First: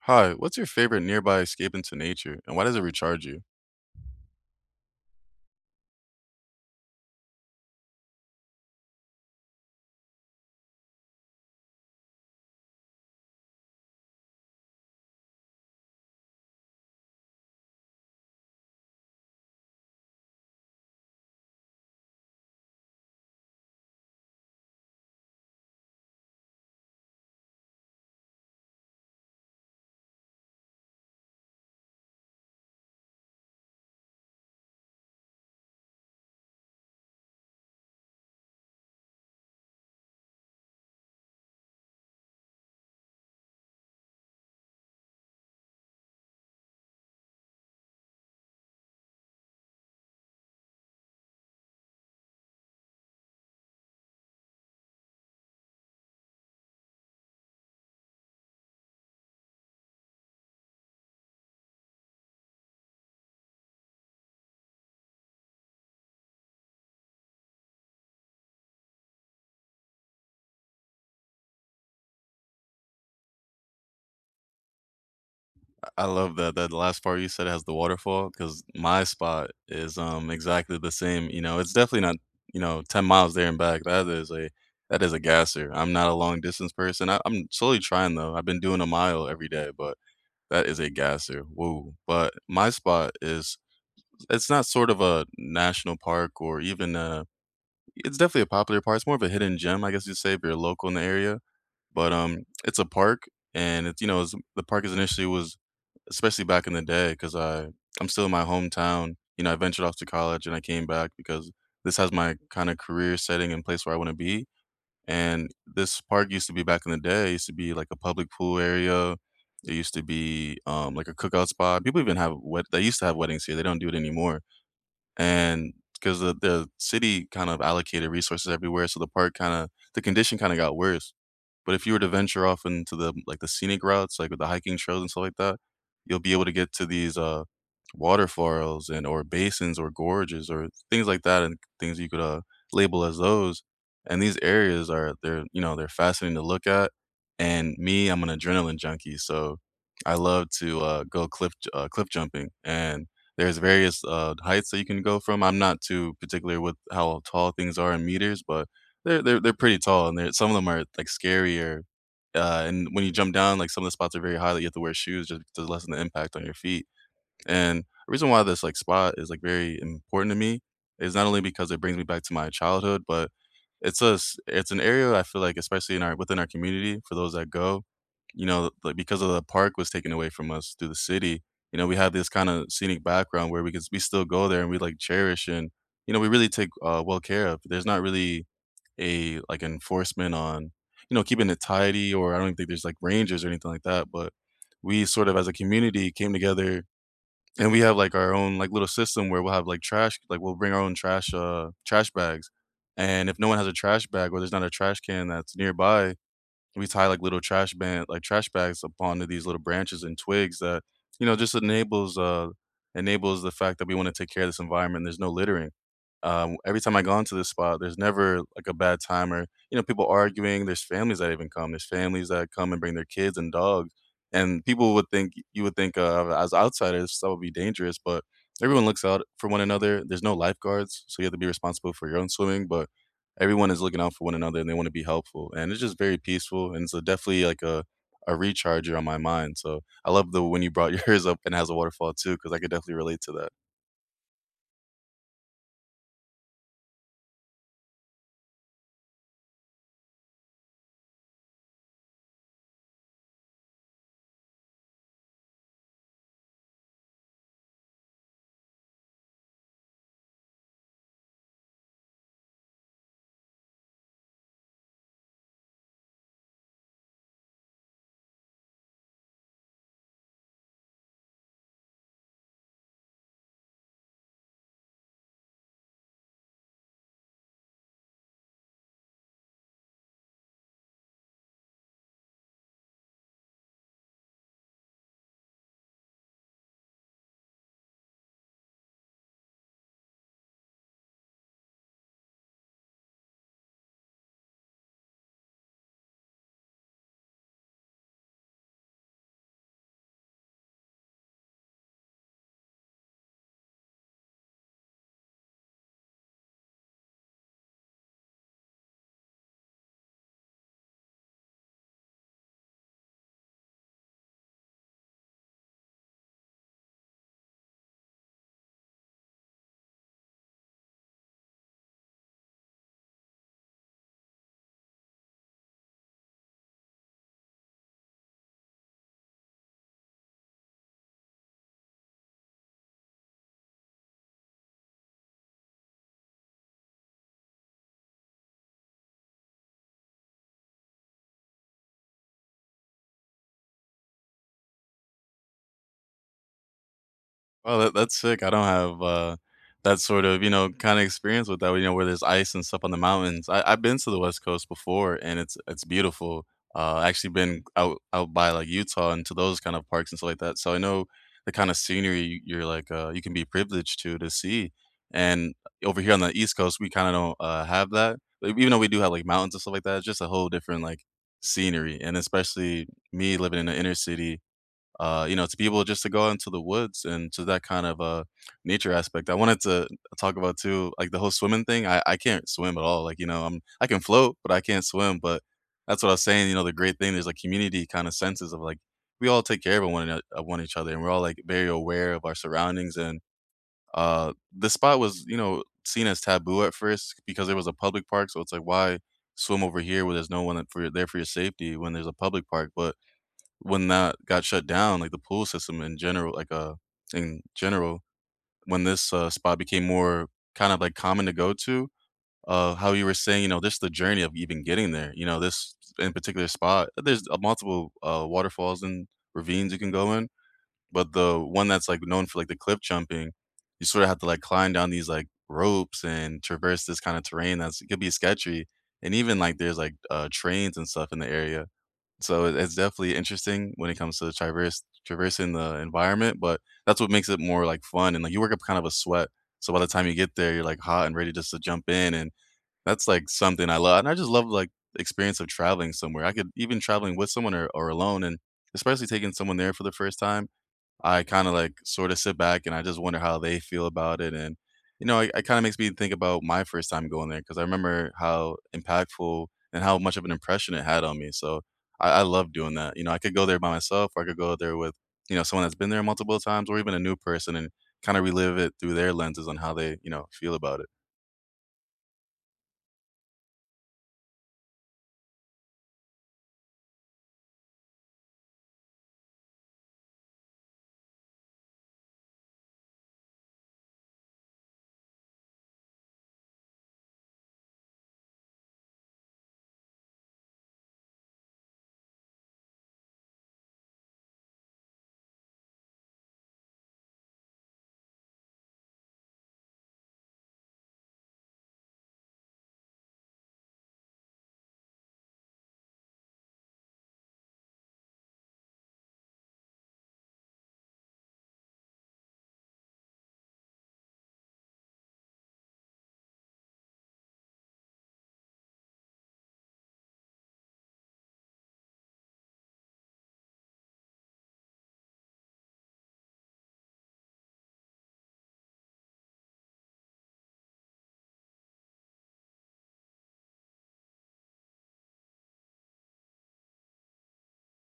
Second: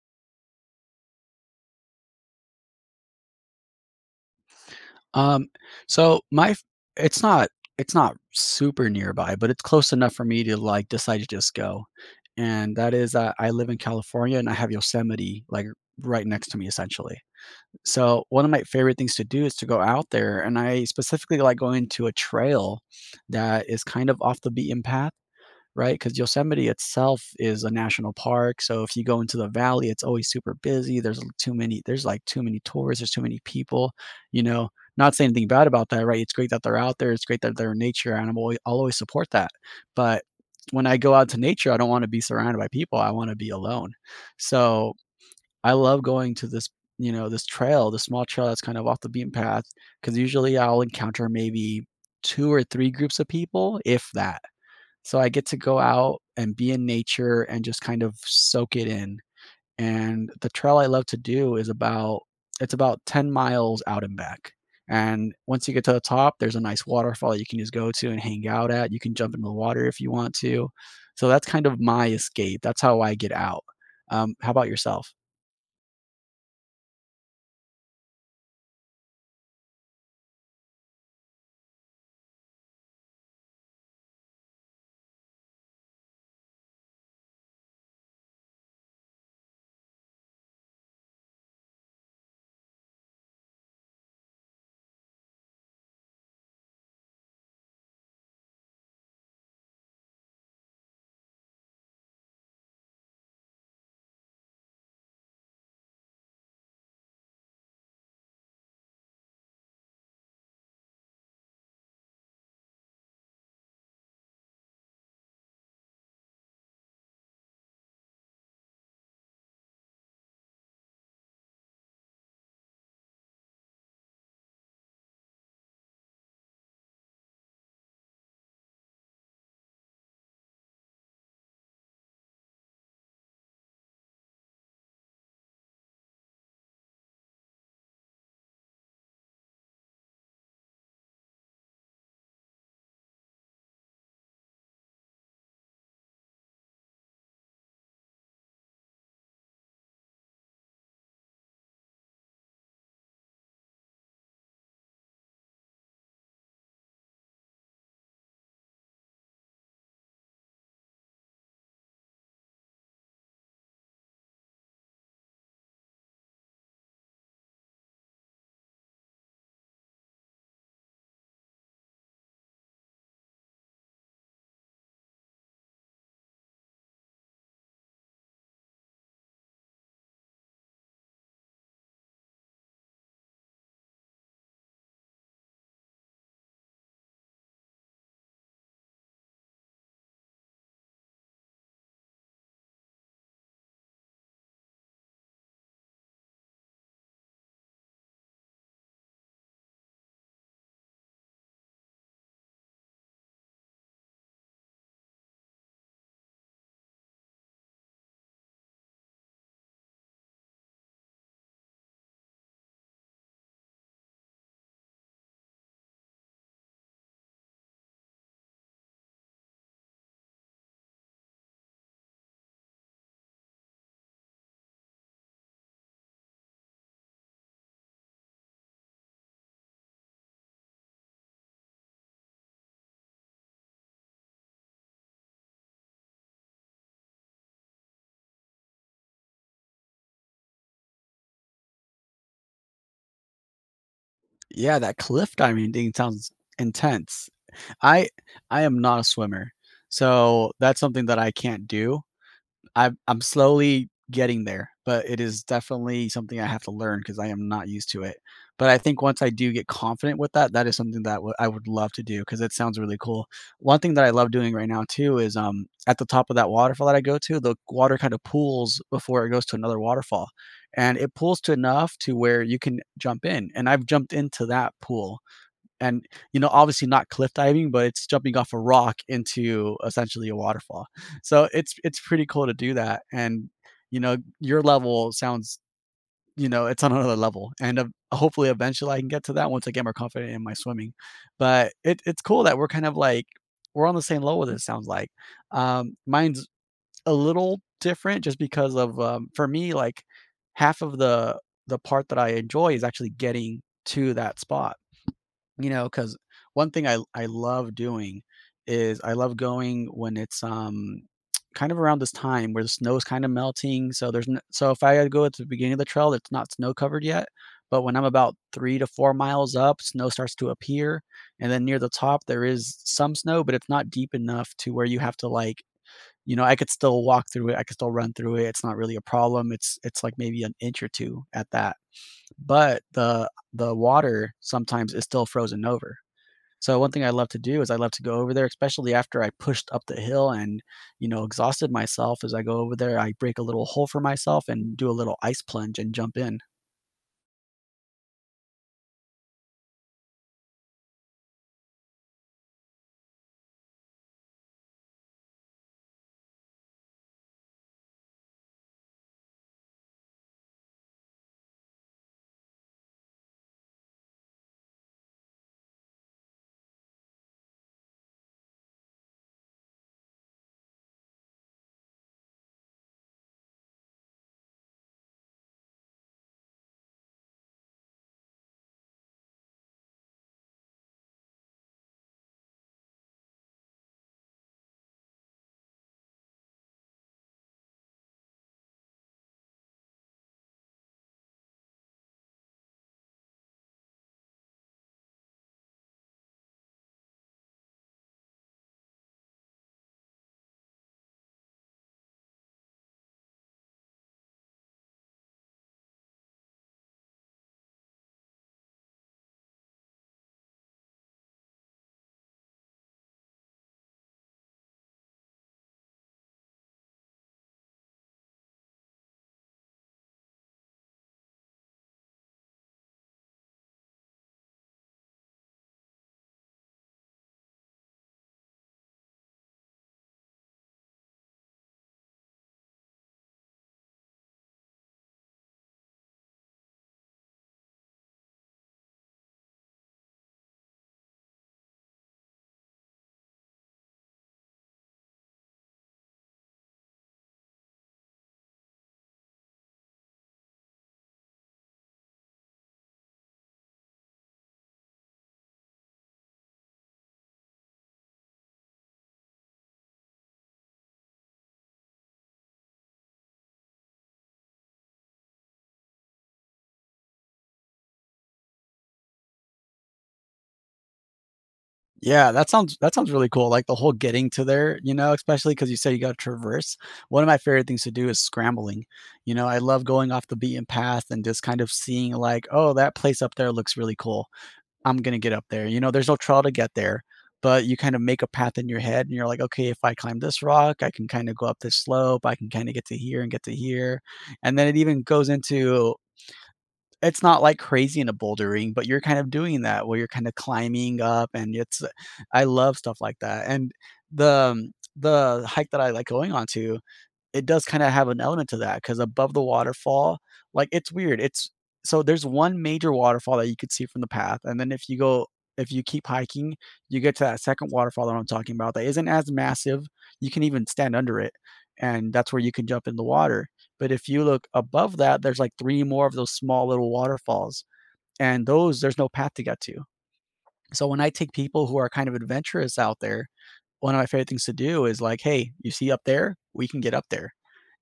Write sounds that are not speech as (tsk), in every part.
Hi, what's your favorite nearby escape into nature, and why does it recharge you? Um, so my f it's not it's not super nearby, but it's close enough for me to, like, decide to just go, and that is that I live in California, and I have Yosemite, like, right next to me, essentially. So, one of my favorite things to do is to go out there, and I specifically like going to a trail that is kind of off the beaten path, right? Because Yosemite itself is a national park. So if you go into the valley, it's always super busy. There's, like, too many tourists, there's too many people, you know. Not saying anything bad about that, right? It's great that they're out there. It's great that they're a nature animal. I'll always support that. But when I go out to nature, I don't want to be surrounded by people. I want to be alone. So I love going to this trail, the small trail that's kind of off the beaten path, because usually I'll encounter maybe two or three groups of people, if that, so I get to go out and be in nature and just kind of soak it in. And the trail I love to do is about 10 miles out and back. And once you get to the top, there's a nice waterfall you can just go to and hang out at. You can jump into the water if you want to. So that's kind of my escape. That's how I get out. How about yourself? I love that that last part you said has the waterfall because my spot is, exactly the same. You know, it's definitely not, 10 miles there and back. That is a gasser. I'm not a long distance person. I'm slowly trying though. I've been doing a mile every day, but that is a gasser, woo. But my spot is, it's not sort of a national park or even a, it's definitely a popular park. It's more of a hidden gem, I guess you'd say, if you're local in the area. But, it's a park, and it's, you know, it's the park is initially was, especially back in the day, because I'm still in my hometown. You know, I ventured off to college and I came back because this has my kinda career setting and place where I wanna be. And this park used to be back in the day, it used to be like a public pool area. It used to be, like a cookout spot. People even have wed, they used to have weddings here, they don't do it anymore. And 'cause the city kind of allocated resources everywhere, so the park kinda, the condition kinda got worse. But if you were to venture off into the, like, the scenic routes, like with the hiking trails and stuff like that, you'll be able to get to these, waterfalls and or basins or gorges or things like that, and things you could, label as those. And these areas are, they're, you know, they're fascinating to look at. And me, I'm an adrenaline junkie, so I love to, go cliff jumping. And there's various, heights that you can go from. I'm not too particular with how tall things are in meters, but they're pretty tall, and they're, some of them are, like, scarier, and when you jump down, like, some of the spots are very high that you have to wear shoes just to lessen the impact on your feet. And the reason why this, like, spot is, like, very important to me is not only because it brings me back to my childhood, but it's a s, it's an area I feel like, especially in our within our community, for those that go, you know, like, because of the park was taken away from us through the city, you know, we have this kinda scenic background where we can s, we still go there and we, like, cherish and, you know, we really take, well care of. There's not really a like enforcement on, you know, keeping it tidy, or I don't think there's like rangers or anything like that, but we sort of as a community came together, and we have, like, our own, like, little system where we'll have, like, trash, like, we'll bring our own trash, trash bags. And if no one has a trash bag or there's not a trash can that's nearby, we tie, like, little trash band, like, trash bags up onto these little branches and twigs that, you know, just enables enables the fact that we want to take care of this environment. There's no littering. Every time I go into this spot, there's never like a bad time or, you know, people arguing. There's families that even come. There's families that come and bring their kids and dogs, and people would think, you would think, as outsiders that would be dangerous, but everyone looks out for one another. There's no lifeguards, so you have to be responsible for your own swimming, but everyone is looking out for one another, and they want to be helpful, and it's just very peaceful. And so definitely like a recharger on my mind, so I love the, when you brought (laughs) yours up and has a waterfall too, because I could definitely relate to that. Yeah, that cliff diving thing sounds intense. I I am not a swimmer. So that's something that I can't do. I'm slowly getting there, but it is definitely something I have to learn because I am not used to it. But I think once I do get confident with that, that is something that w I would love to do because it sounds really cool. One thing that I love doing right now too is, at the top of that waterfall that I go to, the water kinda pools before it goes to another waterfall, and it pools to enough to where you can jump in, and I've jumped into that pool. And you know, obviously not cliff diving, but it's jumping off a rock into essentially a waterfall, so it's pretty cool to do that. And you know, your level sounds, you know, it's on another level. And hopefully eventually I can get to that once I get more confident in my swimming. But it's cool that we're kind of like, we're on the same level with, it sounds like. Mine's a little different just because of, for me, like, half of the part that I enjoy is actually getting to that spot, you know, because one thing I love doing is I love going when it's, (tsk) kind of around this time where the snow is kinda melting, so there's n so if I go at the beginning of the trail, it's not snow covered yet, but when I'm about 3 to 4 miles up, snow starts to appear, and then near the top, there is some snow, but it's not deep enough to where you have to, like, you know, I could still walk through it, I could still run through it, it's not really a problem, like, maybe an inch or 2 at that, but the water sometimes is still frozen over. So one thing I love to do is I love to go over there, especially after I pushed up the hill and, you know, exhausted myself. As I go over there, I break a little hole for myself and do a little ice plunge and jump in. Oh, that that's sick. I don't have, that sort of, you know, kinda experience with that, you know, where there's ice and stuff on the mountains. I've been to the West Coast before, and it's beautiful. I actually been out by, like, Utah and to those kind of parks and stuff like that, so I know the kinda scenery you, you can be privileged to see. And over here on the East Coast, we kinda don't, have that. Like, even though we do have, like, mountains and stuff like that, it's just a whole different, like, scenery. And especially me living in the inner city, you know, to be able just to go into the woods and to that kind of, nature aspect. I wanted to talk about too, like, the whole swimming thing. I can't swim at all. Like, you know, I can float, but I can't swim. But that's what I was saying. You know, the great thing, there's like community kind of senses of like we all take care of one another, of one each other, and we're all like very aware of our surroundings. And the spot was, you know, seen as taboo at first because there was a public park. So it's like, why swim over here where there's no one for your- there for your safety when there's a public park? But when that got shut down, like the pool system in general, like in general, when this, spot became more kind of like common to go to, how you were saying, you know, this, the journey of even getting there. You know, this in particular spot, there's, multiple, waterfalls and ravines you can go in. But the one that's like known for like the cliff jumping, you sort of have to like climb down these like ropes and traverse this kind of terrain that's, it could be sketchy. And even like there's like, trains and stuff in the area, so it, it's definitely interesting when it comes to traverse traversing the environment. But that's what makes it more, like, fun, and, like, you work up kind of a sweat, so by the time you get there, you're, like, hot and ready just to jump in. And that's, like, something I love, and I just love, like, the experience of traveling somewhere. I could even traveling with someone or alone, and especially taking someone there for the first time, I kinda, like, sorta sit back, and I just wonder how they feel about it. And, you know, it kinda makes me think about my first time going there because I remember how impactful and how much of an impression it had on me. So I love doing that. You know, I could go there by myself or I could go there with, you know, someone that's been there multiple times or even a new person, and kinda relive it through their lenses on how they, you know, feel about it. Yeah, that sounds really cool. Like the whole getting to there, you know, especially because you said you got to traverse. One of my favorite things to do is scrambling. You know, I love going off the beaten path and just kind of seeing like, oh, that place up there looks really cool. I'm going to get up there. You know, there's no trial to get there, but you kind of make a path in your head and you're like, okay, if I climb this rock, I can kind of go up this slope. I can kind of get to here and get to here. And then it even goes into, it's not like crazy in a bouldering, but you're kind of doing that where you're kind of climbing up and it's, I love stuff like that. And the the hike that I like going on to, it does kinda have an element to that because above the waterfall, like, it's weird, it's so there's one major waterfall that you could see from the path, and then if you keep hiking, you get to that second waterfall that I'm talking about that isn't as massive, you can even stand under it, and that's where you can jump in the water, but if you look above that, there's, like, 3 more of those small little waterfalls, and those, there's no path to get to. So when I take people who are kind of adventurous out there, one of my favorite things to do is like, "Hey, you see up there? We can get up there."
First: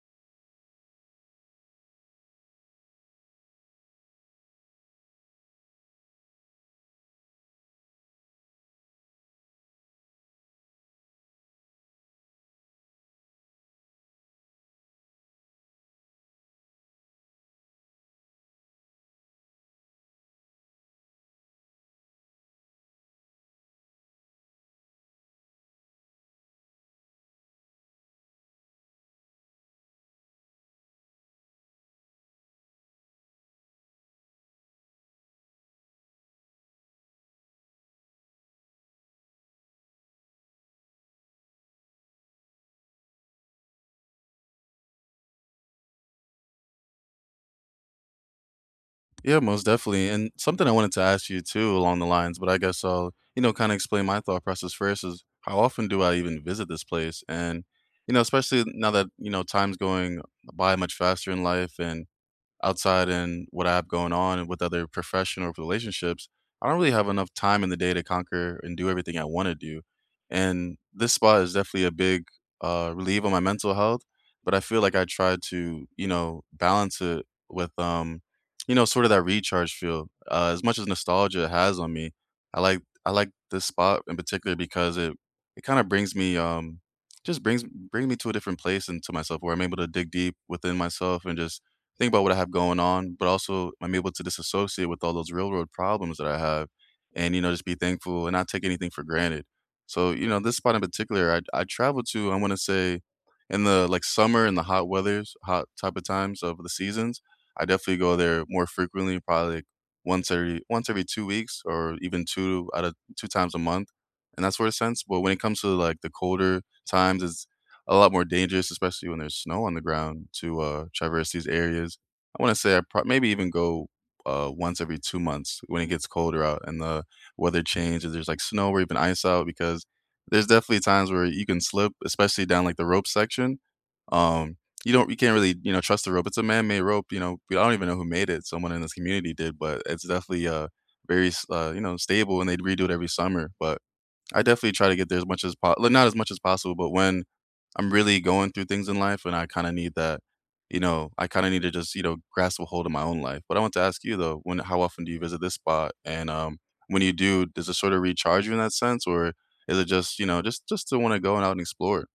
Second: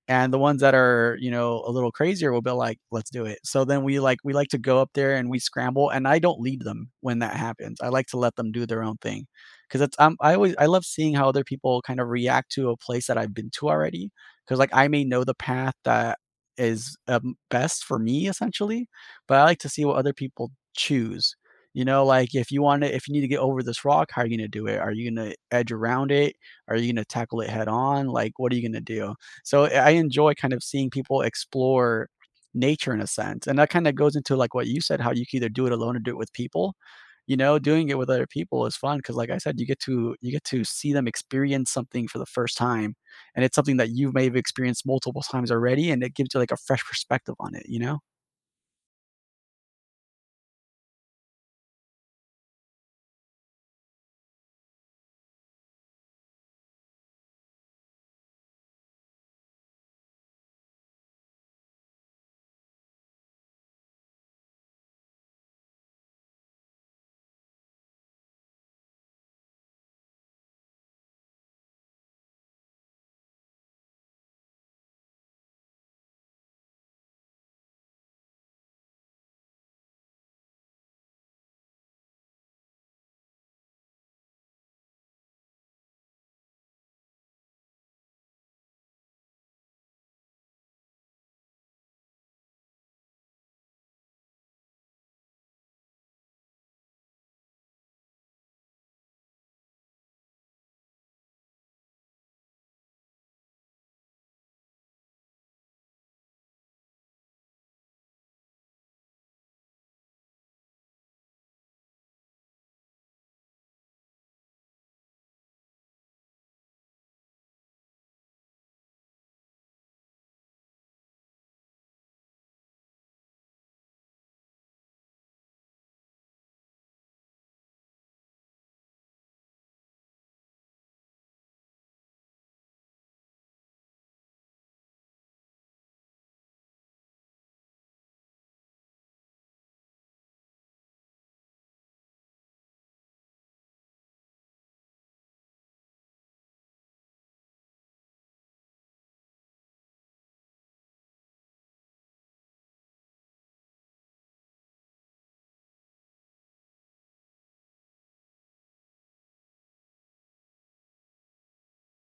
And the ones that are, you know, a little crazier will be like, let's do it. So then we like, we like to go up there and we scramble. And I don't lead them when that happens. I like to let them do their own thing because it's, I love seeing how other people kind of react to a place that I've been to already, because like, I may know the path that is, best for me, essentially, but I like to see what other people choose. You know, like, if you want to, if you need to get over this rock, how are you going to do it? Are you going to edge around it? Are you going to tackle it head on? Like, what are you going to do? So I enjoy kind of seeing people explore nature in a sense, and that kind of goes into like what you said, how you can either do it alone or do it with people. You know, doing it with other people is fun because, like I said, you get to see them experience something for the first time, and it's something that you may have experienced multiple times already, and it gives you like a fresh perspective on it. You know. Yeah, most definitely. And something I wanted to ask you too along the lines, but I guess I'll, you know, kind of explain my thought process first is, how often do I even visit this place? And, you know, especially now that, you know, time's going by much faster in life, and outside, and what I have going on, and with other professional relationships, I don't really have enough time in the day to conquer and do everything I want to do. And this spot is definitely a big, relief on my mental health. But I feel like I try to, you know, balance it with, you know, sort of that recharge feel. As much as nostalgia has on me, I like, I like this spot in particular because it kind of brings me, just brings me to a different place and to myself where I'm able to dig deep within myself and just think about what I have going on, but also I'm able to disassociate with all those real world problems that I have. And, you know, just be thankful and not take anything for granted. So, you know, this spot in particular, I traveled to, I want to say, in the like summer and the hot weathers, hot type of times of the seasons, I definitely go there more frequently, probably like once every 2 weeks, or even two out of two times a month. And that sort of sense. But when it comes to like the colder times, it's a lot more dangerous, especially when there's snow on the ground to, traverse these areas. I wanna say I prob maybe even go, once every 2 months when it gets colder out and the weather changes. There's, like, snow or even ice out because there's definitely times where you can slip, especially down, like, the rope section. Um, you don't, you can't really, you know, trust the rope. It's a man-made rope. You know, I don't even know who made it, someone in this community did, but it's definitely, very s you know, stable. And they redo it every summer, but I definitely try to get there as much as po like, not as much as possible, but when I'm really going through things in life and I kinda need that, you know, I kinda need to just, you know, grasp a hold of my own life. But I want to ask you though, when, how often do you visit this spot? And, when you do, does it sort of recharge you in that sense, or is it just, you know, just to wanna go and out and explore?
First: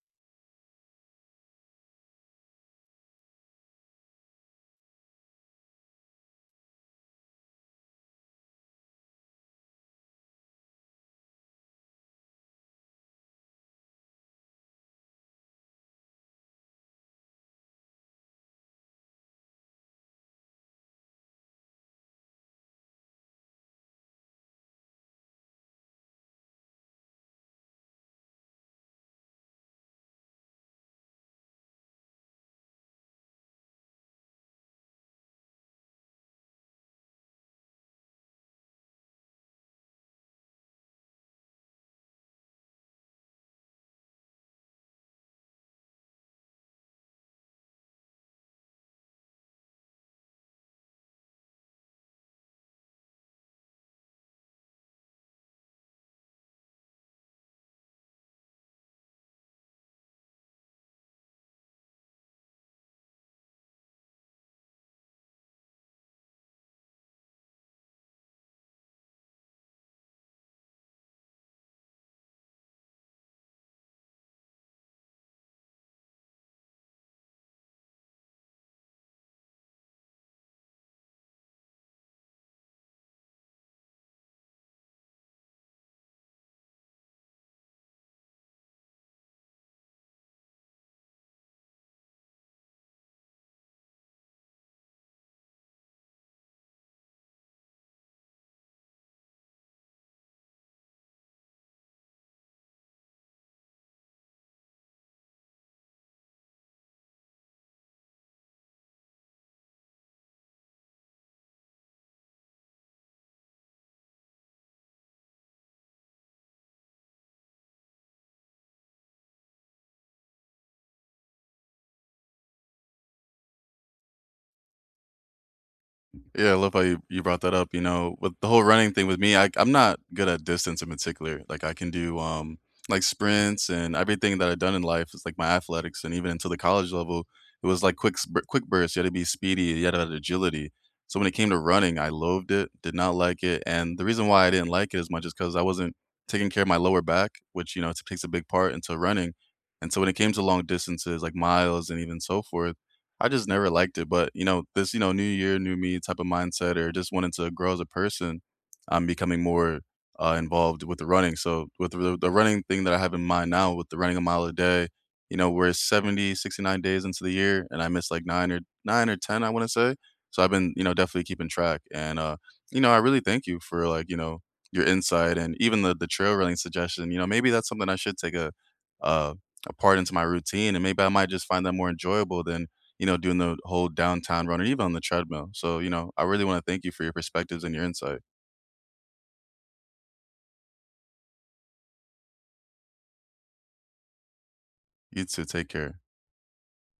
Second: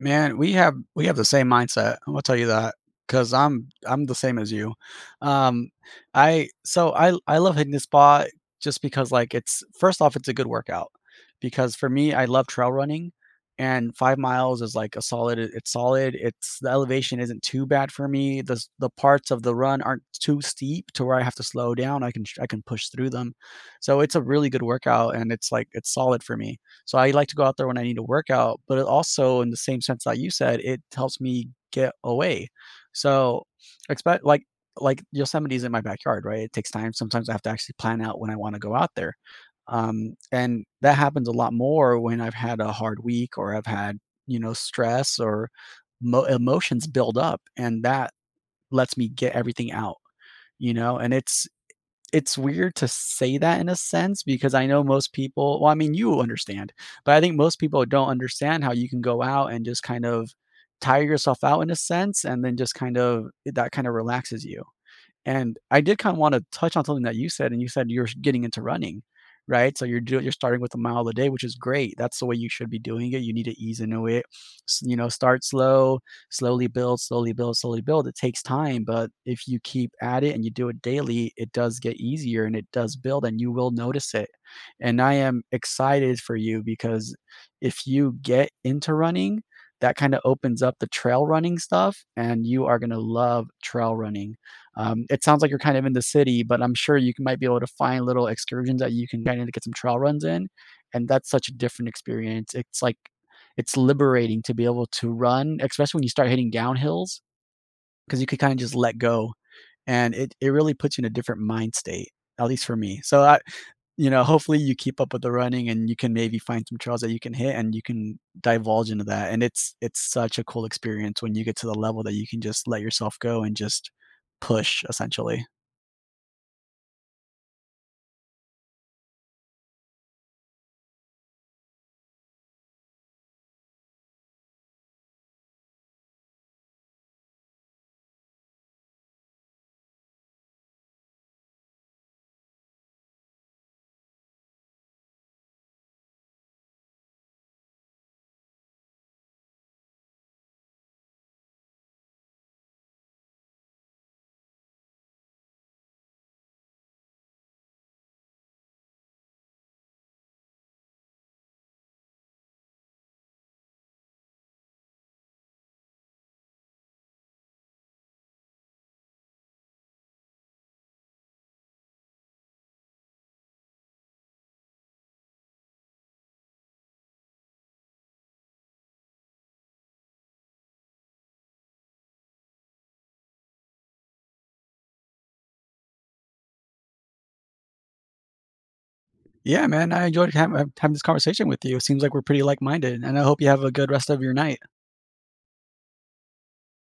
Man, we have the same mindset, I will tell you that, because I 'cause I'm the same as you. Um, I, so I love hitting the spot just because, like, it's, first off, it's a good workout because for me, I love trail running, and 5 miles is, like, a solid, I it's solid, it's, the elevation isn't too bad for me, the parts of the run aren't too steep to where I have to slow down, I can sh I can push through them. So it's a really good workout, and it's, like, it's solid for me. So I like to go out there when I need to work out, but it also, in the same sense that you said, it helps me get away. So expect like Yosemite's in my backyard, right? It takes time. Sometimes I have to actually plan out when I want to go out there. And that happens a lot more when I've had a hard week or I've had, you know, stress or emotions build up. And that lets me get everything out, you know, and it's weird to say that in a sense because I know most people, well, I mean, you understand, but I think most people don't understand how you can go out and just kind of tire yourself out in a sense, and then just kind of, that kind of relaxes you. And I did kinda wanna touch on something that you said, and you said you're getting into running, right? So you're doing, you're starting with a mile a day, which is great. That's the way you should be doing it. You need to ease into it. S You know, start slow, slowly build, slowly build, slowly build. It takes time, but if you keep at it and you do it daily, it does get easier and it does build and you will notice it. And I am excited for you because if you get into running, that kinda opens up the trail running stuff, and you are gonna love trail running. It sounds like you're kind of in the city, but I'm sure you c might be able to find little excursions that you can kinda get some trail runs in, and that's such a different experience. It's like, it's liberating to be able to run, especially when you start hitting downhills, because you could kinda just let go, and it really puts you in a different mind state, at least for me. So, I, you know, hopefully you keep up with the running and you can maybe find some trails that you can hit and you can divulge into that, and it's such a cool experience when you get to the level that you can just let yourself go and just push, essentially. Yeah, I love how you, you brought that up. You know, with the whole running thing with me, I'm not good at distance in particular. Like, I can do like sprints, and everything that I've done in life is like my athletics, and even into the college level, it was like quick quick bursts. You had to be speedy, you had to have agility. So when it came to running, I loathed it, did not like it. And the reason why I didn't like it as much is because I wasn't taking care of my lower back, which, you know, takes a big part into running. And so when it came to long distances like miles and even so forth, I just never liked it. But, you know, this, you know, new year, new me type of mindset, or just wanting to grow as a person, I'm becoming more, involved with the running. So with the running thing that I have in mind now, with the running a mile a day, you know, we're seventy-sixty-nine days into the year, and I missed like 9 or 9 or 10, I wanna say. So I've been, you know, definitely keeping track. And, you know, I really thank you for, like, you know, your insight, and even the trail running suggestion. You know, maybe that's something I should take uh, a part into my routine, and maybe I might just find that more enjoyable than, you know, doing the whole downtown run or even on the treadmill. So, you know, I really wanna thank you for your perspectives and your insight. Yeah, man, I enjoyed ha having this conversation with you. Seems like we're pretty like-minded, and I hope you have a good rest of your night. You too, take care.